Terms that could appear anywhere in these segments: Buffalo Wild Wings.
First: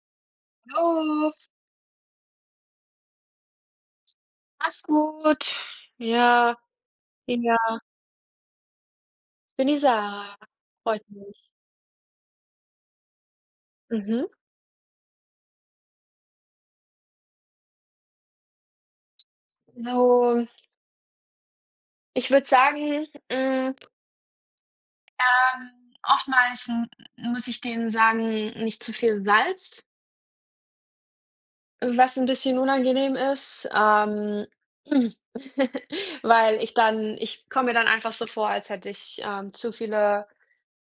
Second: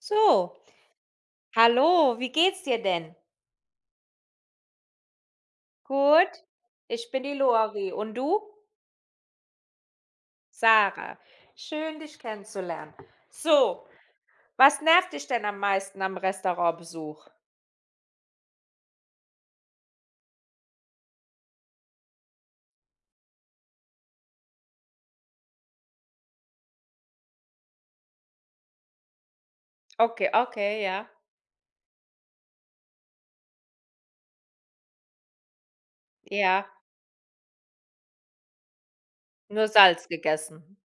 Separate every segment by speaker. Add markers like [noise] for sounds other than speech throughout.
Speaker 1: So,
Speaker 2: Hallo,
Speaker 1: hallo, wie geht's dir denn?
Speaker 2: mach's gut.
Speaker 1: Gut,
Speaker 2: Ja,
Speaker 1: ich bin die
Speaker 2: ja,
Speaker 1: Lori und du?
Speaker 2: ich bin die Sarah. Freut
Speaker 1: Sarah.
Speaker 2: mich.
Speaker 1: Schön, dich kennenzulernen. So,
Speaker 2: Mhm.
Speaker 1: was nervt dich denn am meisten am Restaurantbesuch?
Speaker 2: So, ich würde sagen, oftmals m muss ich denen sagen, nicht zu viel Salz,
Speaker 1: Okay, okay, ja.
Speaker 2: was ein bisschen unangenehm ist, [laughs] weil
Speaker 1: Ja,
Speaker 2: ich komme mir dann einfach so vor, als hätte ich,
Speaker 1: nur
Speaker 2: zu
Speaker 1: Salz
Speaker 2: viele.
Speaker 1: gegessen.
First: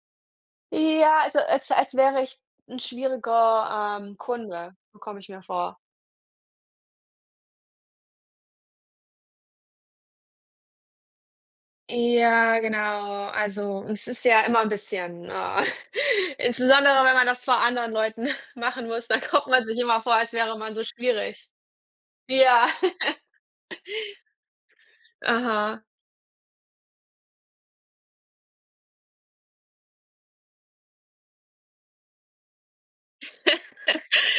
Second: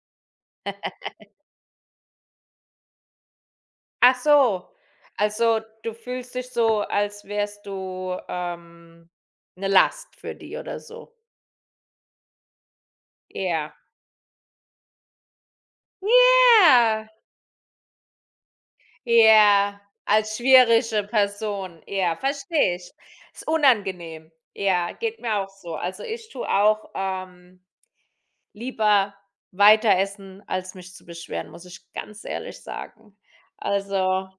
Speaker 2: Ja, also, als wäre ich ein schwieriger,
Speaker 1: Ach so,
Speaker 2: Kunde, so komme ich mir
Speaker 1: also
Speaker 2: vor.
Speaker 1: du fühlst dich so, als wärst du 'ne Last für die oder so.
Speaker 2: Ja, genau.
Speaker 1: Ja.
Speaker 2: Also, es ist ja immer ein bisschen, [laughs] insbesondere,
Speaker 1: Ja.
Speaker 2: wenn man das vor anderen Leuten [laughs] machen muss, dann kommt man sich
Speaker 1: Ja,
Speaker 2: immer vor, als
Speaker 1: als
Speaker 2: wäre man so
Speaker 1: schwierige
Speaker 2: schwierig.
Speaker 1: Person. Ja,
Speaker 2: Ja.
Speaker 1: verstehe ich.
Speaker 2: [laughs]
Speaker 1: Ist unangenehm. Ja, geht mir auch so.
Speaker 2: Aha.
Speaker 1: Also, ich tue auch, lieber weiter essen, als mich zu beschweren, muss ich ganz ehrlich sagen. Also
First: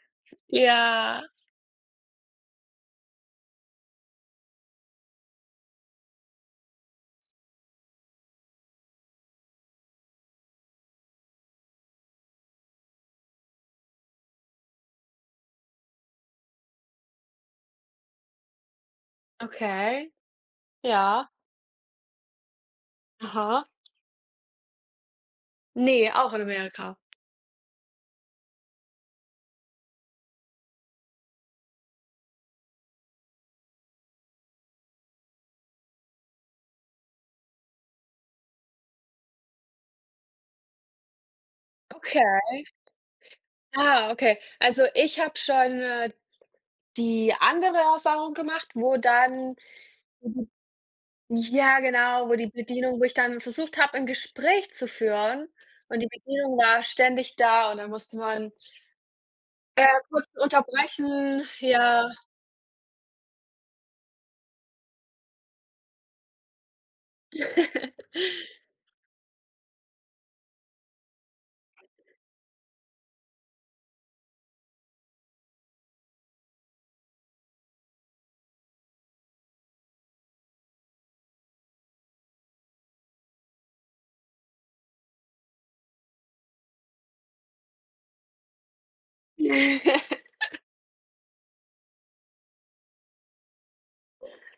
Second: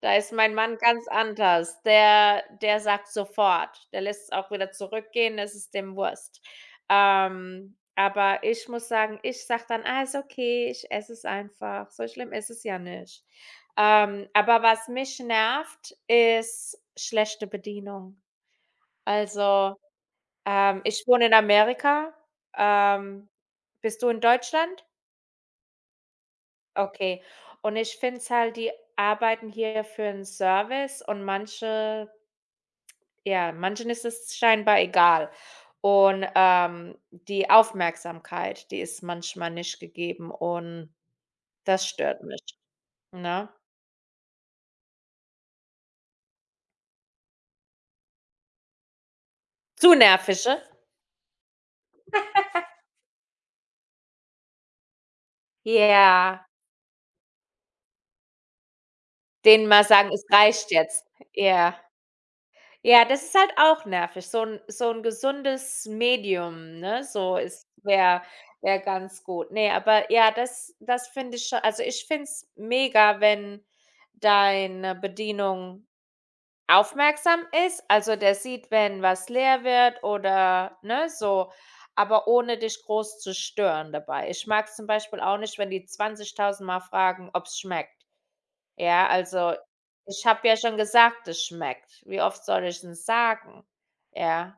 Speaker 1: da ist mein Mann ganz
Speaker 2: Ja.
Speaker 1: anders. Der sagt sofort. Der lässt es auch wieder zurückgehen, das ist dem Wurst. Aber ich muss sagen, ich sage dann: „Ah, ist okay, ich esse es einfach. So schlimm ist es ja nicht.“ Aber was mich nervt, ist schlechte Bedienung. Also,
Speaker 2: Okay.
Speaker 1: ich wohne
Speaker 2: Ja.
Speaker 1: in Amerika. Ähm,
Speaker 2: Aha.
Speaker 1: bist du in Deutschland?
Speaker 2: Ne, auch in Amerika.
Speaker 1: Okay. Und ich finde es halt, die arbeiten hier für 'n Service und manche. Ja, manchen ist es scheinbar egal. Und, die Aufmerksamkeit, die ist manchmal nicht gegeben und das stört mich,
Speaker 2: Okay.
Speaker 1: ne?
Speaker 2: Ah, okay. Also, ich habe schon, die andere Erfahrung gemacht, wo dann
Speaker 1: Zu nervische,
Speaker 2: ja, genau, wo die Bedienung wo ich dann versucht habe, ein Gespräch zu führen, und die
Speaker 1: ja,
Speaker 2: Bedienung war ständig da und dann musste man,
Speaker 1: denen mal sagen: „Es
Speaker 2: kurz
Speaker 1: reicht jetzt.“
Speaker 2: unterbrechen,
Speaker 1: Ja.
Speaker 2: ja.
Speaker 1: Ja, das ist halt auch nervig. So ein gesundes Medium, ne, so ist,
Speaker 2: [laughs]
Speaker 1: wäre ganz gut. Nee, aber ja, das finde ich scho also, ich finde es mega, wenn deine Bedienung aufmerksam ist, also der sieht, wenn was leer wird, oder, ne, so, aber ohne dich groß zu stören dabei. Ich mag's zum Beispiel auch nicht, wenn die 20.000 Mal fragen, ob's schmeckt. Ja, also, ich habe ja schon gesagt, es schmeckt. Wie oft soll ich denn sagen? Ja.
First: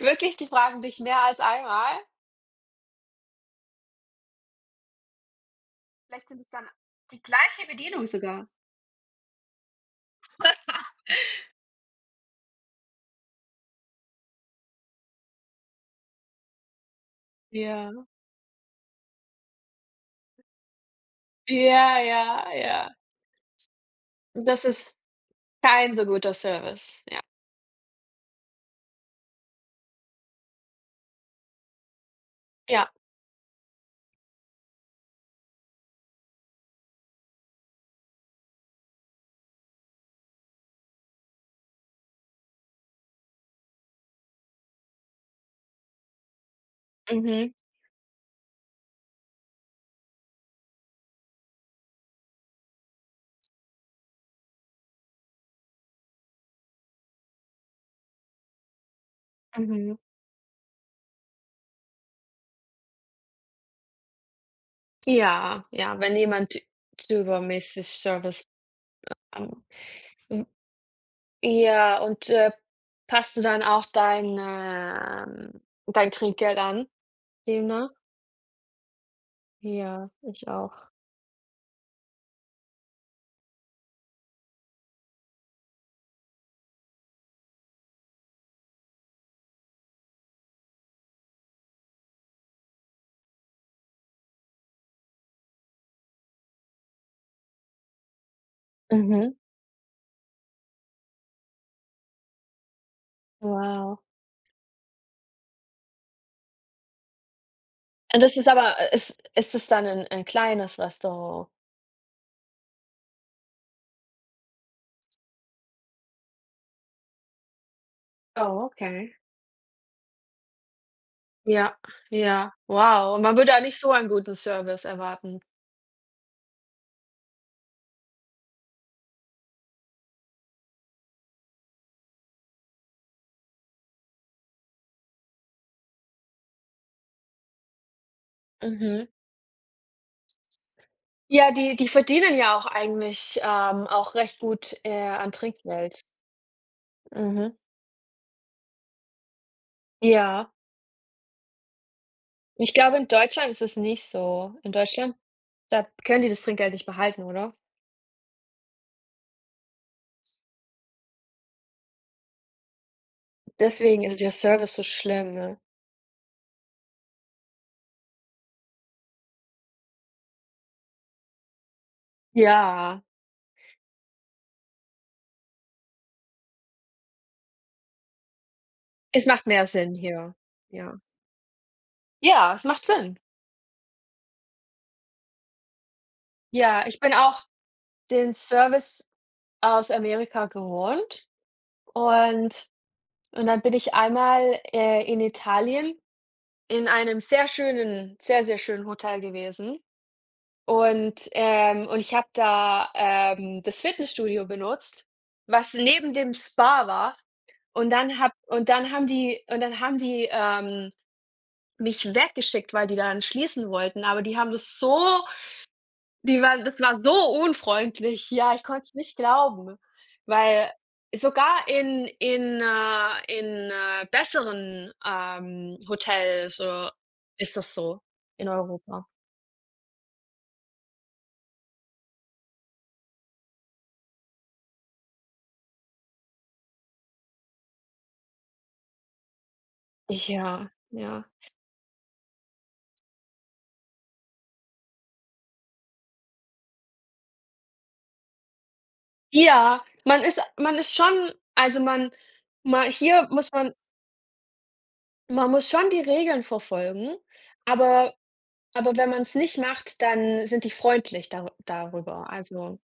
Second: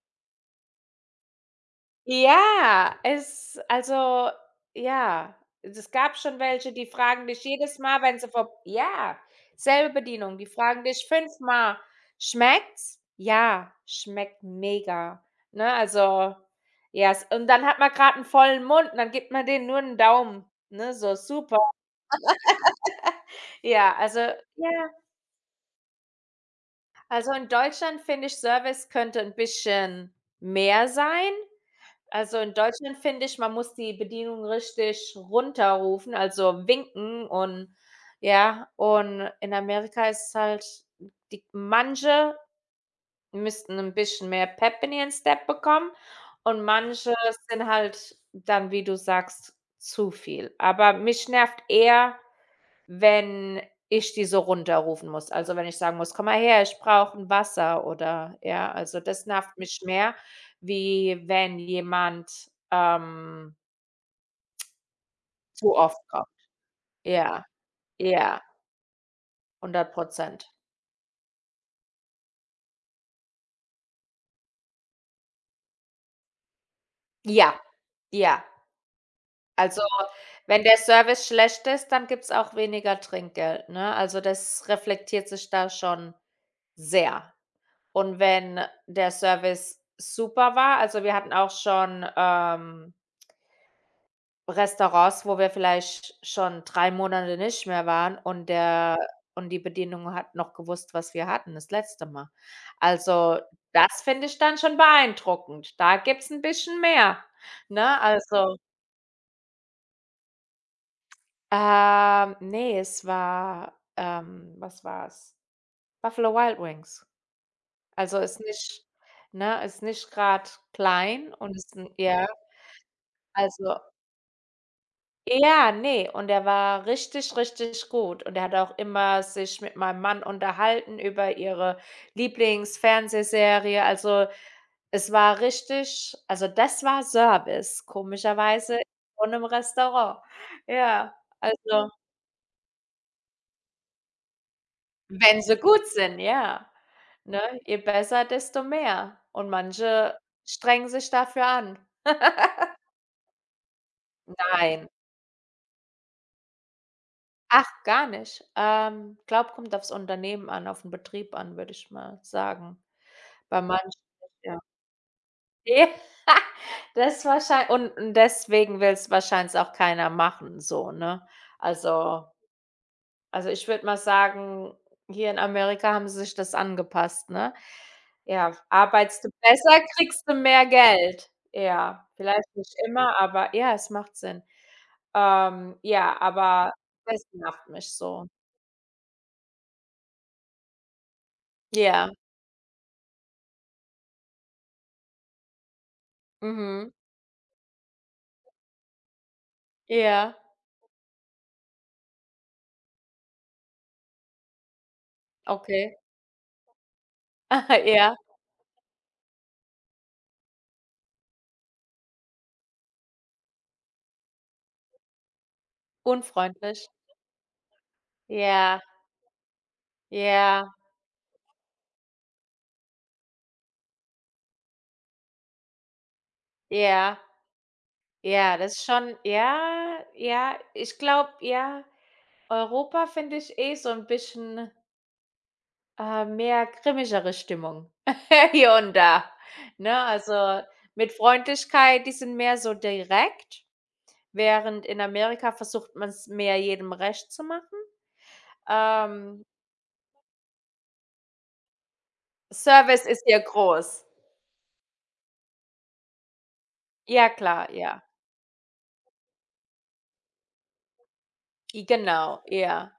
Speaker 2: Wirklich, die fragen dich mehr als einmal.
Speaker 1: Ja, es also, ja, es gab
Speaker 2: Vielleicht
Speaker 1: schon
Speaker 2: sind es dann
Speaker 1: welche, die
Speaker 2: die
Speaker 1: fragen dich
Speaker 2: gleiche
Speaker 1: jedes Mal,
Speaker 2: Bedienung
Speaker 1: wenn sie
Speaker 2: sogar.
Speaker 1: vor, ja, selbe Bedienung, die fragen dich
Speaker 2: [laughs]
Speaker 1: fünfmal: „Schmeckt's?“ „Ja, schmeckt mega.“ Ne, also, ja, s und dann hat man
Speaker 2: Ja.
Speaker 1: gerade einen vollen Mund und dann gibt man denen nur einen Daumen, ne, so: „Super.“
Speaker 2: Ja, ja, ja.
Speaker 1: Ja, also,
Speaker 2: Das
Speaker 1: ja,
Speaker 2: ist kein so guter Service. Ja.
Speaker 1: also, in Deutschland finde ich, Service könnte ein bisschen mehr sein. Also, in
Speaker 2: Ja.
Speaker 1: Deutschland finde ich, man muss die Bedienung richtig runterrufen, also winken und, ja, und in Amerika ist es halt die manche müssten ein bisschen mehr Pep in ihren Step bekommen und manche
Speaker 2: Mhm.
Speaker 1: sind halt dann, wie du sagst, zu viel. Aber mich nervt eher, wenn ich die so runterrufen muss. Also, wenn ich sagen muss: „Komm mal her, ich brauche ein Wasser“, oder, ja, also, das nervt mich
Speaker 2: Mhm.
Speaker 1: mehr, wie wenn jemand,
Speaker 2: Ja,
Speaker 1: zu oft
Speaker 2: ja, wenn
Speaker 1: kommt.
Speaker 2: jemand ü
Speaker 1: Ja,
Speaker 2: übermäßig
Speaker 1: ja,
Speaker 2: Service,
Speaker 1: hundert
Speaker 2: ähm,
Speaker 1: Prozent.
Speaker 2: ja. Und, passt du dann auch dein Trinkgeld an
Speaker 1: Ja,
Speaker 2: demnach?
Speaker 1: ja. Also,
Speaker 2: Ja, ich
Speaker 1: wenn
Speaker 2: auch.
Speaker 1: der Service schlecht ist, dann gibt's auch weniger Trinkgeld, ne? Also, das reflektiert sich da schon sehr. Und wenn der Service super war, also, wir hatten auch schon, Restaurants, wo wir vielleicht schon drei Monate nicht mehr waren
Speaker 2: Mhm,
Speaker 1: und die Bedienung hat noch gewusst, was wir hatten das letzte Mal. Also,
Speaker 2: wow.
Speaker 1: das finde ich dann schon beeindruckend. Da gibt's 'n bisschen mehr, ne?
Speaker 2: Und das ist
Speaker 1: Also,
Speaker 2: aber, ist es dann 'n ein kleines Restaurant?
Speaker 1: ne, es war, was war's? Buffalo Wild Wings. Also, ist
Speaker 2: Oh,
Speaker 1: nicht,
Speaker 2: okay.
Speaker 1: ne, ist nicht grad klein und ist
Speaker 2: Ja,
Speaker 1: 'n, ja,
Speaker 2: ja, wow. Und man würde da nicht
Speaker 1: also.
Speaker 2: so einen guten Service erwarten.
Speaker 1: Ja, nee, und er war richtig, richtig gut. Und er hat auch immer sich mit meinem Mann unterhalten über ihre Lieblingsfernsehserie. Also, es war richtig, also, das war Service, komischerweise
Speaker 2: Mhm.
Speaker 1: von einem Restaurant. Ja,
Speaker 2: Ja, die die
Speaker 1: also,
Speaker 2: verdienen ja auch eigentlich, auch recht gut, an
Speaker 1: wenn sie gut
Speaker 2: Trinkgeld.
Speaker 1: sind, ja. Ne,
Speaker 2: Mhm.
Speaker 1: je besser, desto mehr. Und manche
Speaker 2: Ja.
Speaker 1: strengen sich dafür an.
Speaker 2: Ich glaube, in Deutschland ist es nicht so. In
Speaker 1: Nein.
Speaker 2: Deutschland, da können die das Trinkgeld nicht behalten, oder?
Speaker 1: Ach, gar nicht. Glaube, kommt aufs Unternehmen an, auf den Betrieb an, würde ich mal sagen. Bei manchen,
Speaker 2: Deswegen ist der
Speaker 1: ja.
Speaker 2: Service so schlimm, ne?
Speaker 1: Ne, das wahrschei und deswegen will's wahrscheinlich auch keiner machen so, ne? Also
Speaker 2: Ja,
Speaker 1: also, ich würde mal sagen, hier in Amerika haben sie sich das angepasst, ne? Ja, arbeitest
Speaker 2: es
Speaker 1: du
Speaker 2: macht mehr
Speaker 1: besser,
Speaker 2: Sinn
Speaker 1: kriegst du
Speaker 2: hier,
Speaker 1: mehr
Speaker 2: ja.
Speaker 1: Geld. Ja, vielleicht
Speaker 2: Ja, es
Speaker 1: nicht
Speaker 2: macht
Speaker 1: immer,
Speaker 2: Sinn.
Speaker 1: aber ja, es macht Sinn. Ja, aber
Speaker 2: Ja, ich bin
Speaker 1: das
Speaker 2: auch
Speaker 1: nervt mich so.
Speaker 2: den Service aus Amerika gewohnt,
Speaker 1: Ja,
Speaker 2: und und dann bin ich einmal, in Italien in
Speaker 1: mhm.
Speaker 2: einem sehr schönen, sehr, sehr schönen Hotel gewesen,
Speaker 1: Ja,
Speaker 2: und ich habe da, das Fitnessstudio benutzt, was
Speaker 1: okay.
Speaker 2: neben dem Spa war.
Speaker 1: [laughs] Ja,
Speaker 2: Und dann haben die, mich weggeschickt, weil die dann schließen wollten, aber die haben das so, die waren das
Speaker 1: unfreundlich.
Speaker 2: war so unfreundlich. Ja, ich
Speaker 1: Ja,
Speaker 2: konnte es nicht glauben,
Speaker 1: ja,
Speaker 2: weil sogar in besseren, Hotels,
Speaker 1: ja.
Speaker 2: ist das so in
Speaker 1: Ja, das ist
Speaker 2: Europa.
Speaker 1: schon, ja, ja, ich glaube, ja, Europa finde ich eh so ein bisschen, mehr grimmigere Stimmung [laughs] hier und da, ne? Also,
Speaker 2: Ja,
Speaker 1: mit
Speaker 2: ja.
Speaker 1: Freundlichkeit, die sind mehr so direkt, während in Amerika versucht man es mehr jedem recht zu machen. Ähm,
Speaker 2: Ja, man ist schon. Also, man ma
Speaker 1: Service ist
Speaker 2: hier
Speaker 1: hier
Speaker 2: muss man
Speaker 1: groß.
Speaker 2: man muss schon die Regeln verfolgen,
Speaker 1: Ja klar, ja.
Speaker 2: aber Aber wenn man es nicht macht, dann sind die freundlich dar
Speaker 1: I
Speaker 2: darüber.
Speaker 1: genau,
Speaker 2: Also
Speaker 1: ja.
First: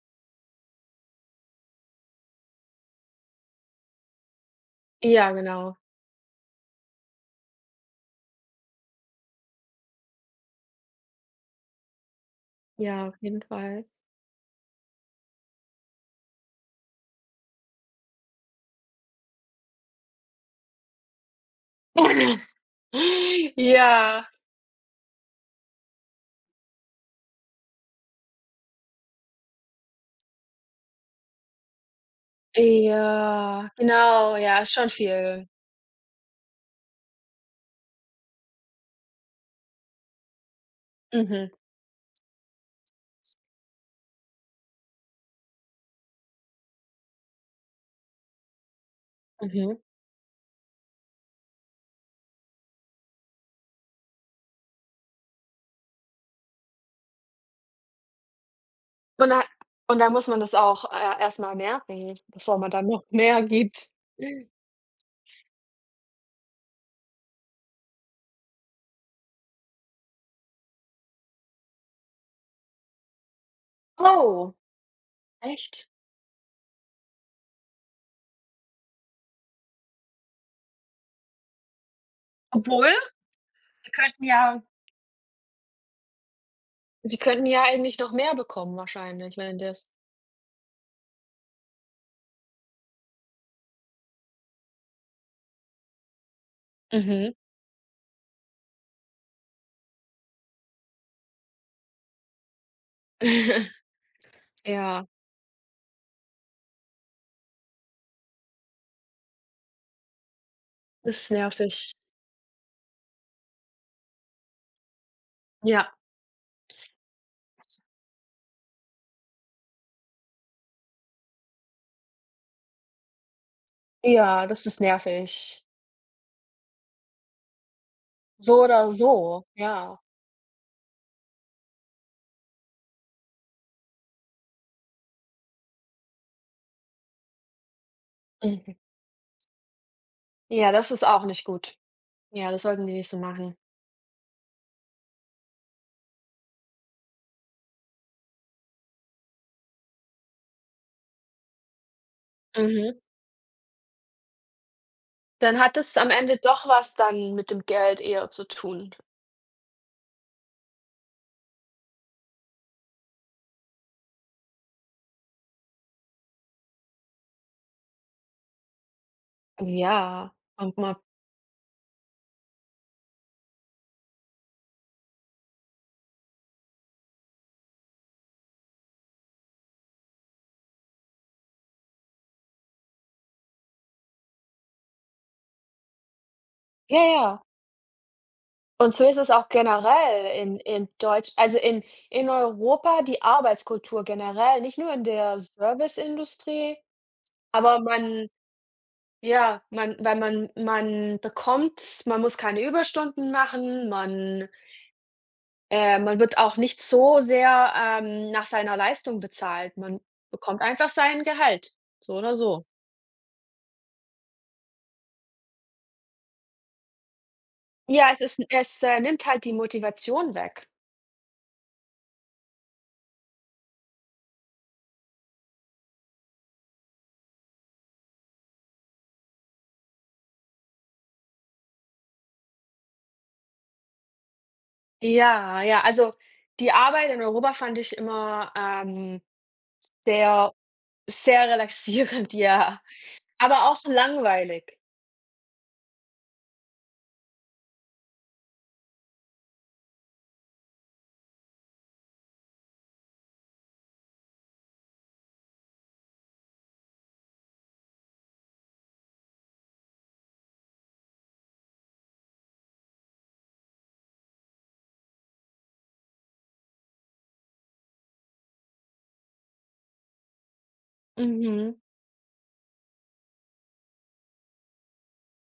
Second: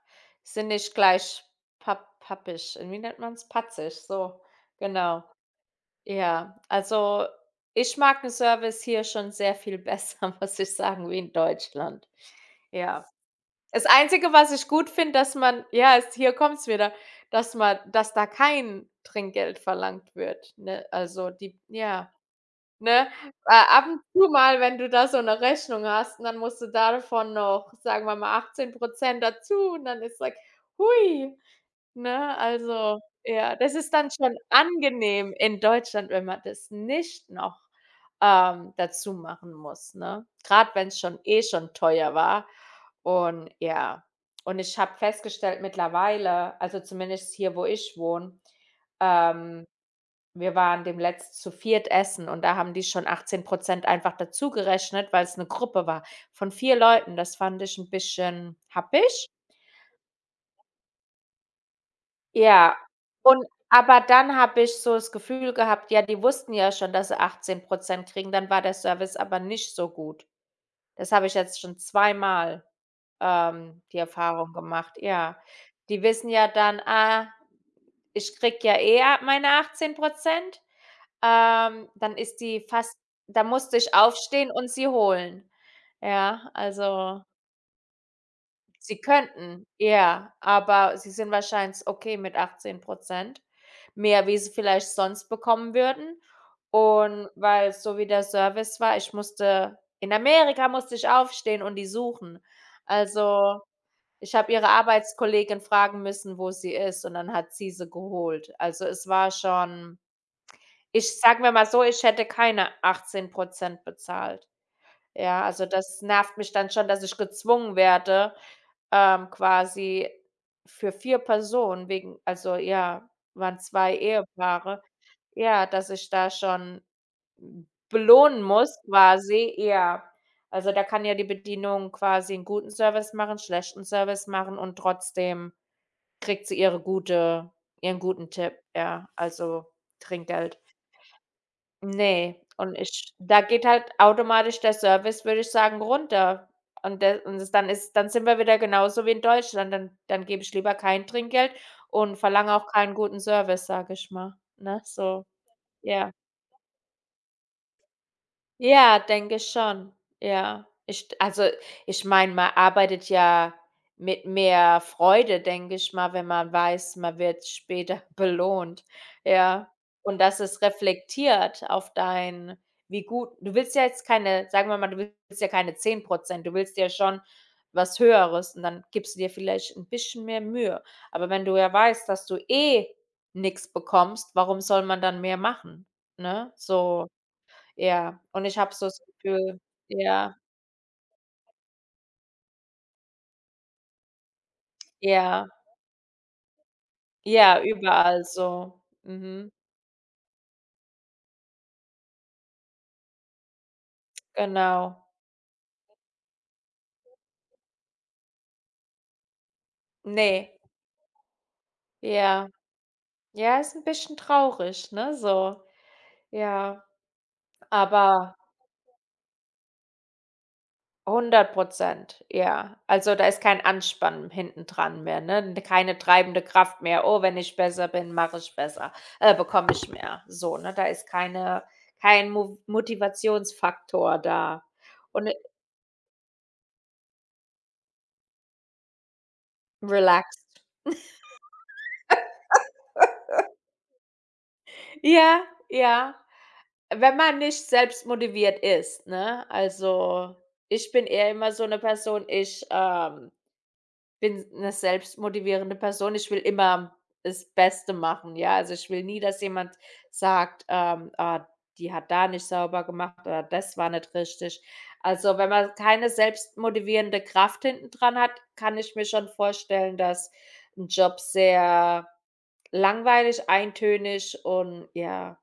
Speaker 1: Sind nicht gleich pappisch. Wie nennt man es? Patzig, so, genau.
Speaker 2: ja, genau.
Speaker 1: Ja, also, ich mag den Service hier schon sehr viel besser, [laughs] muss ich sagen, wie in Deutschland. Ja.
Speaker 2: Ja, auf jeden Fall.
Speaker 1: Das Einzige, was ich gut finde, dass man, ja, es hier kommt's wieder, dass da kein Trinkgeld verlangt wird, ne? Also, die, ja,
Speaker 2: [laughs]
Speaker 1: ne? Ab
Speaker 2: Ja,
Speaker 1: und zu mal, wenn du da so eine Rechnung hast und dann musst du davon noch, sagen wir mal, achtzehn Prozent dazu und dann ist like: „Hui!“ Ne, also, ja,
Speaker 2: ja,
Speaker 1: das ist dann
Speaker 2: genau,
Speaker 1: schon
Speaker 2: ja, ist schon
Speaker 1: angenehm
Speaker 2: viel.
Speaker 1: in Deutschland, wenn man das nicht noch, dazu machen muss, ne? Gerade wenn es schon eh
Speaker 2: Mhm,
Speaker 1: schon teuer war und ja. Und ich habe festgestellt mittlerweile, also zumindest hier, wo ich wohne, ähm,
Speaker 2: mhm.
Speaker 1: wir waren demnletzt zu viert essen und da haben die schon 18 einfach dazu gerechnet, weil es eine Gruppe war von vier Leuten. Das fand ich ein bisschen happig.
Speaker 2: Und da und da muss man das auch, erst mal merken, bevor man
Speaker 1: Ja,
Speaker 2: dann noch mehr
Speaker 1: und
Speaker 2: gibt.
Speaker 1: aber dann habe ich so das Gefühl gehabt, ja, die wussten ja schon, dass sie achtzehn Prozent kriegen, dann war der Service aber nicht so gut. Das habe ich jetzt schon zweimal, die Erfahrung
Speaker 2: Oh,
Speaker 1: gemacht, ja.
Speaker 2: echt?
Speaker 1: Die wissen ja dann: „Ah, ich kriege ja eh a meine 18%“, dann ist die
Speaker 2: Obwohl,
Speaker 1: fast, da musste
Speaker 2: sie
Speaker 1: ich
Speaker 2: könnten
Speaker 1: aufstehen
Speaker 2: ja
Speaker 1: und sie holen. Ja,
Speaker 2: die
Speaker 1: also,
Speaker 2: könnten ja eigentlich noch mehr bekommen
Speaker 1: Sie
Speaker 2: wahrscheinlich, wenn
Speaker 1: könnten,
Speaker 2: das.
Speaker 1: ja, aber sie sind wahrscheinlich okay mit 18, mehr wie sie vielleicht sonst bekommen würden. Und
Speaker 2: Mhm.
Speaker 1: weil so wie der Service war, ich musste in Amerika musste ich aufstehen und die suchen. Also,
Speaker 2: [laughs]
Speaker 1: ich habe ihre
Speaker 2: Ja,
Speaker 1: Arbeitskollegin fragen müssen, wo sie ist, und dann hat sie sie geholt. Also, es war schon,
Speaker 2: das
Speaker 1: ich
Speaker 2: ist
Speaker 1: sagen wir mal so,
Speaker 2: nervig.
Speaker 1: ich hätte keine 18 bezahlt. Ja, also
Speaker 2: Ja.
Speaker 1: das nervt mich dann schon, dass ich gezwungen werde, quasi für vier Personen wegen, also, ja, waren zwei
Speaker 2: Ja, das ist
Speaker 1: Ehepaare. Ja,
Speaker 2: nervig.
Speaker 1: dass ich da schon belohnen
Speaker 2: So
Speaker 1: muss
Speaker 2: oder so,
Speaker 1: quasi,
Speaker 2: ja.
Speaker 1: ja. Also, da kann ja die Bedienung quasi einen guten Service machen, schlechten Service machen und trotzdem kriegt sie ihren guten Tipp,
Speaker 2: Mhm.
Speaker 1: ja, also, Trinkgeld.
Speaker 2: Ja, das ist auch nicht gut.
Speaker 1: Ne,
Speaker 2: Ja, das
Speaker 1: und
Speaker 2: sollten die nicht
Speaker 1: ich,
Speaker 2: so
Speaker 1: da
Speaker 2: machen.
Speaker 1: geht halt automatisch der Service, würde ich sagen, runter. Und das dann ist, dann sind wir wieder genauso wie in Deutschland. Dann gebe ich lieber kein Trinkgeld und verlange auch keinen
Speaker 2: Mhm.
Speaker 1: guten Service, sage ich mal, ne, so,
Speaker 2: Dann hat es am
Speaker 1: ja.
Speaker 2: Ende doch was dann mit dem Geld eher zu tun.
Speaker 1: Ja, denke schon. Ja. Ich, also, ich meine, man arbeitet ja mit mehr Freude, denke ich mal, wenn man weiß, man wird später [laughs] belohnt. Ja. Und
Speaker 2: Ja,
Speaker 1: dass es
Speaker 2: und man.
Speaker 1: reflektiert auf dein, wie gut du willst, ja, jetzt keine, sagen wir mal, du willst ja keine zehn Prozent. Du willst ja schon was Höheres und dann gibst du dir vielleicht ein bisschen mehr Mühe. Aber wenn du ja weißt, dass du eh nichts bekommst, warum soll man dann mehr machen, ne?
Speaker 2: Ja,
Speaker 1: So,
Speaker 2: ja.
Speaker 1: ja, und ich habe so
Speaker 2: Und
Speaker 1: das
Speaker 2: so ist es auch
Speaker 1: Gefühl, ja,
Speaker 2: generell in Deutsch, also, in Europa die Arbeitskultur generell, nicht nur in der
Speaker 1: ja,
Speaker 2: Serviceindustrie,
Speaker 1: ja,
Speaker 2: aber
Speaker 1: überall
Speaker 2: man
Speaker 1: so. Mhm,
Speaker 2: ja, man muss keine Überstunden machen, man.
Speaker 1: genau.
Speaker 2: Man wird auch nicht so sehr, nach seiner Leistung bezahlt. Man
Speaker 1: Ne,
Speaker 2: bekommt einfach sein Gehalt, so oder
Speaker 1: ja.
Speaker 2: so.
Speaker 1: Ja, ist 'n bisschen traurig, ne, so. Ja,
Speaker 2: Ja,
Speaker 1: aber
Speaker 2: es nimmt halt die Motivation weg.
Speaker 1: hundert Prozent, ja. Also, da ist kein Anspannen hinten dran mehr, ne? Keine treibende Kraft mehr: „Oh, wenn ich besser bin, mache ich besser, bekomme ich mehr.“ So, ne? Da ist kein Mo Motivationsfaktor da und
Speaker 2: Ja, ja, also, die Arbeit in Europa fand ich immer, sehr,
Speaker 1: relaxed.
Speaker 2: sehr relaxierend, [laughs] ja, aber auch langweilig.
Speaker 1: Ja, ja. Wenn man nicht selbst motiviert ist, ne? Also, ich bin eher immer so eine Person, ich, bin 'ne selbstmotivierende Person. Ich will immer das Beste machen, ja? Also, ich will nie, dass jemand sagt, „Ah, die hat da nicht sauber gemacht“ oder „das war nicht richtig.“ Also, wenn man keine selbstmotivierende Kraft hinten dran hat, kann ich mir schon vorstellen, dass ein Job
Speaker 2: Mhm,
Speaker 1: sehr langweilig, eintönig und, ja,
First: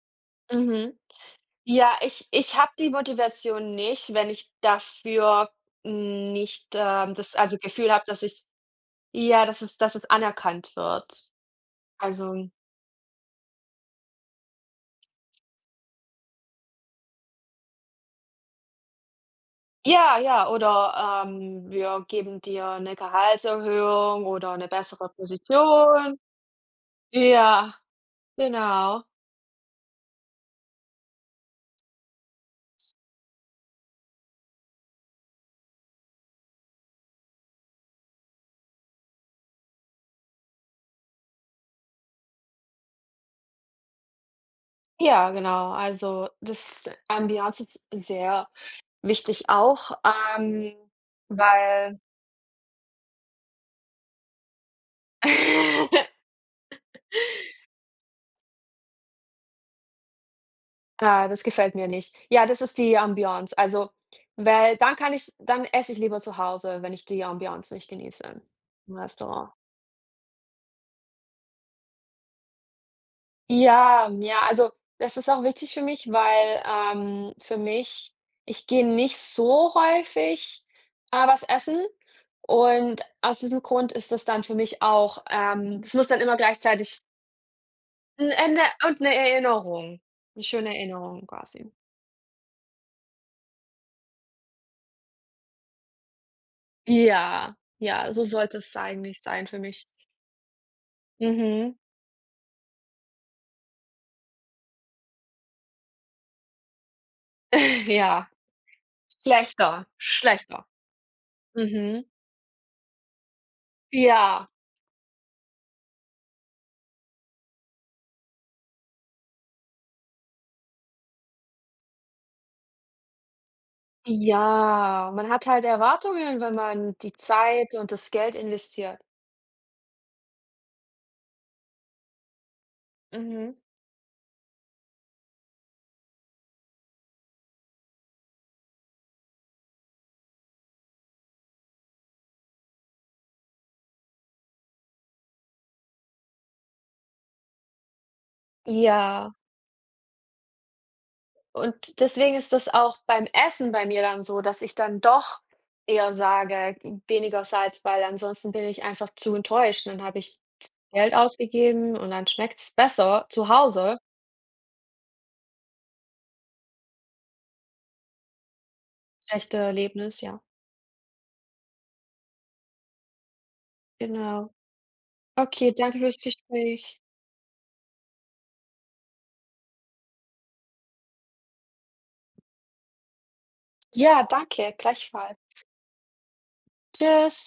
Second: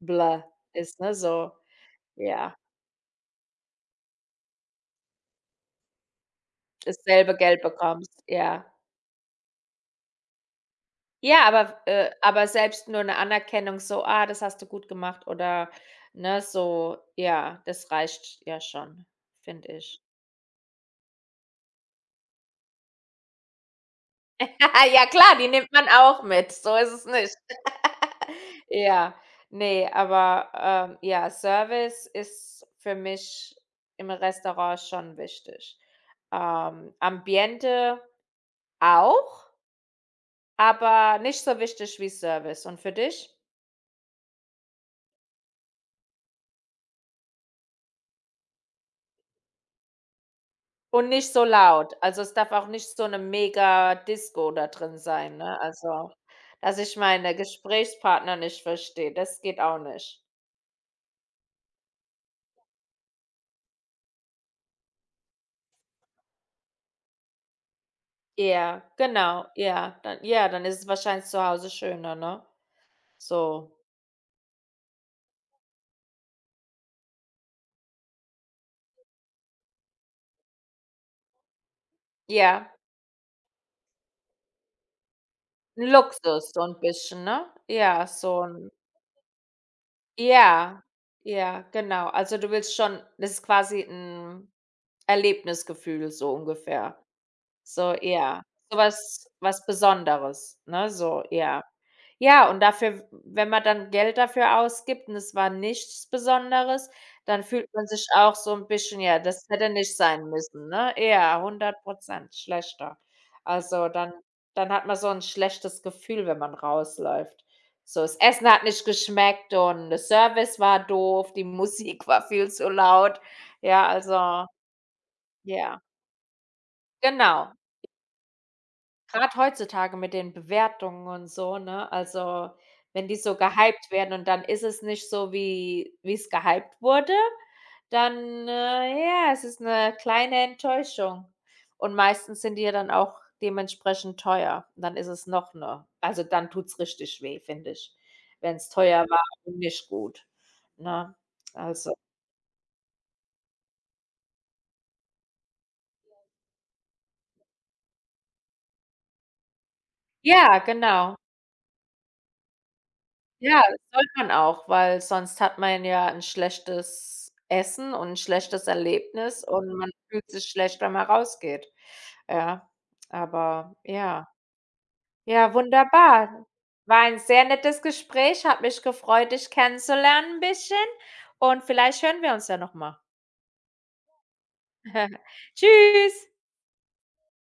Speaker 1: bläh
Speaker 2: mhm.
Speaker 1: ist, ne, so.
Speaker 2: Ja, ich
Speaker 1: Ja,
Speaker 2: ich habe die Motivation nicht, wenn ich dafür nicht, das,
Speaker 1: dasselbe
Speaker 2: also,
Speaker 1: Geld
Speaker 2: Gefühl habe,
Speaker 1: bekommst,
Speaker 2: dass ich,
Speaker 1: ja.
Speaker 2: ja, dass es anerkannt wird.
Speaker 1: Ja, aber
Speaker 2: Also,
Speaker 1: selbst nur 'ne Anerkennung so: „Ah, das hast du gut gemacht“, oder, ne, so, ja, das reicht ja schon, finde ich.
Speaker 2: ja, ja, oder, wir geben dir eine Gehaltserhöhung oder eine
Speaker 1: [laughs] Ja
Speaker 2: bessere
Speaker 1: klar, die nimmt man
Speaker 2: Position.
Speaker 1: auch mit, so ist es nicht.
Speaker 2: Ja,
Speaker 1: [laughs]
Speaker 2: genau.
Speaker 1: Ja, ne, aber, ja, Service ist für mich im Restaurant schon wichtig. Ambiente auch, aber nicht so wichtig wie Service. Und für dich?
Speaker 2: Ja, genau. Also, das Ambiance ist sehr wichtig auch, ähm,
Speaker 1: Und nicht so laut.
Speaker 2: weil
Speaker 1: Also, es darf auch nicht so 'ne Mega-Disco da drin sein, ne?
Speaker 2: [laughs]
Speaker 1: Also, dass ich meine Gesprächspartner nicht verstehe, das geht auch nicht.
Speaker 2: ah, das gefällt mir nicht. Ja, das ist die Ambiance. Also, weil dann esse ich lieber zu Hause, wenn ich die Ambiance nicht genieße
Speaker 1: Ja,
Speaker 2: im
Speaker 1: genau,
Speaker 2: Restaurant.
Speaker 1: ja. Dann, ja, dann ist es wahrscheinlich zu Hause schöner, ne? So.
Speaker 2: Ja, ja, also, das ist auch wichtig für mich, weil, für mich ich gehe nicht so häufig, was essen,
Speaker 1: Ja,
Speaker 2: und aus diesem Grund ist das dann für mich auch,
Speaker 1: 'n
Speaker 2: es muss dann immer
Speaker 1: Luxus so 'n
Speaker 2: gleichzeitig
Speaker 1: bisschen, ne? Ja,
Speaker 2: ein
Speaker 1: so 'n,
Speaker 2: Ende und eine Erinnerung, eine schöne
Speaker 1: ja,
Speaker 2: Erinnerung
Speaker 1: ja,
Speaker 2: quasi.
Speaker 1: genau. Also, du willst schon, das ist quasi 'n Erlebnisgefühl so ungefähr.
Speaker 2: Ja,
Speaker 1: So,
Speaker 2: ja, so
Speaker 1: ja.
Speaker 2: sollte es
Speaker 1: So
Speaker 2: eigentlich
Speaker 1: was
Speaker 2: sein für
Speaker 1: was
Speaker 2: mich.
Speaker 1: Besonderes, ne? So, ja.
Speaker 2: Mhm.
Speaker 1: Ja, und dafür, wenn man dann Geld dafür ausgibt und es war nichts Besonderes, dann fühlt man
Speaker 2: [laughs]
Speaker 1: sich
Speaker 2: Ja,
Speaker 1: auch so 'n bisschen, ja, das hätte
Speaker 2: schlechter,
Speaker 1: nicht sein
Speaker 2: schlechter.
Speaker 1: müssen, ne? Ja, hundert
Speaker 2: Mhm.
Speaker 1: Prozent schlechter. Also, dann
Speaker 2: Ja.
Speaker 1: hat man so 'n schlechtes Gefühl, wenn man rausläuft. So, das Essen hat nicht geschmeckt und der Service war doof, die Musik war viel zu laut. Ja, also,
Speaker 2: Ja, man hat halt
Speaker 1: ja,
Speaker 2: Erwartungen, wenn man die
Speaker 1: genau.
Speaker 2: Zeit und das Geld investiert.
Speaker 1: Gerade heutzutage mit den Bewertungen und so, ne? Also, wenn die so
Speaker 2: Mhm.
Speaker 1: gehypt werden und dann ist es nicht so, wie es gehypt wurde, dann, ja, es ist 'ne kleine Enttäuschung. Und meistens sind die ja dann auch dementsprechend teuer. Dann ist es noch 'ne, also, dann tut's richtig weh, finde ich, wenn's teuer war
Speaker 2: Ja,
Speaker 1: und nicht gut, ne? Also,
Speaker 2: und deswegen ist das auch beim Essen bei mir dann so, dass ich dann doch eher sage: „Weniger Salz", weil ansonsten bin ich einfach zu enttäuscht. Dann habe ich
Speaker 1: ja,
Speaker 2: Geld
Speaker 1: genau.
Speaker 2: ausgegeben und dann schmeckt's besser zu
Speaker 1: Ja, das
Speaker 2: Hause.
Speaker 1: sollte man auch, weil sonst hat man ja 'n schlechtes Essen und 'n schlechtes
Speaker 2: Das
Speaker 1: Erlebnis
Speaker 2: echte
Speaker 1: und man
Speaker 2: Erlebnis,
Speaker 1: fühlt
Speaker 2: ja.
Speaker 1: sich schlecht, wenn man rausgeht. Ja, aber ja.
Speaker 2: Genau.
Speaker 1: Ja,
Speaker 2: Okay, danke fürs
Speaker 1: wunderbar. War
Speaker 2: Gespräch.
Speaker 1: ein sehr nettes Gespräch. Hat mich gefreut, dich kennenzulernen 'n bisschen und vielleicht hören wir uns ja noch mal.
Speaker 2: Ja, danke,
Speaker 1: [laughs]
Speaker 2: gleichfalls.
Speaker 1: Tschüss.
Speaker 2: Tschüss.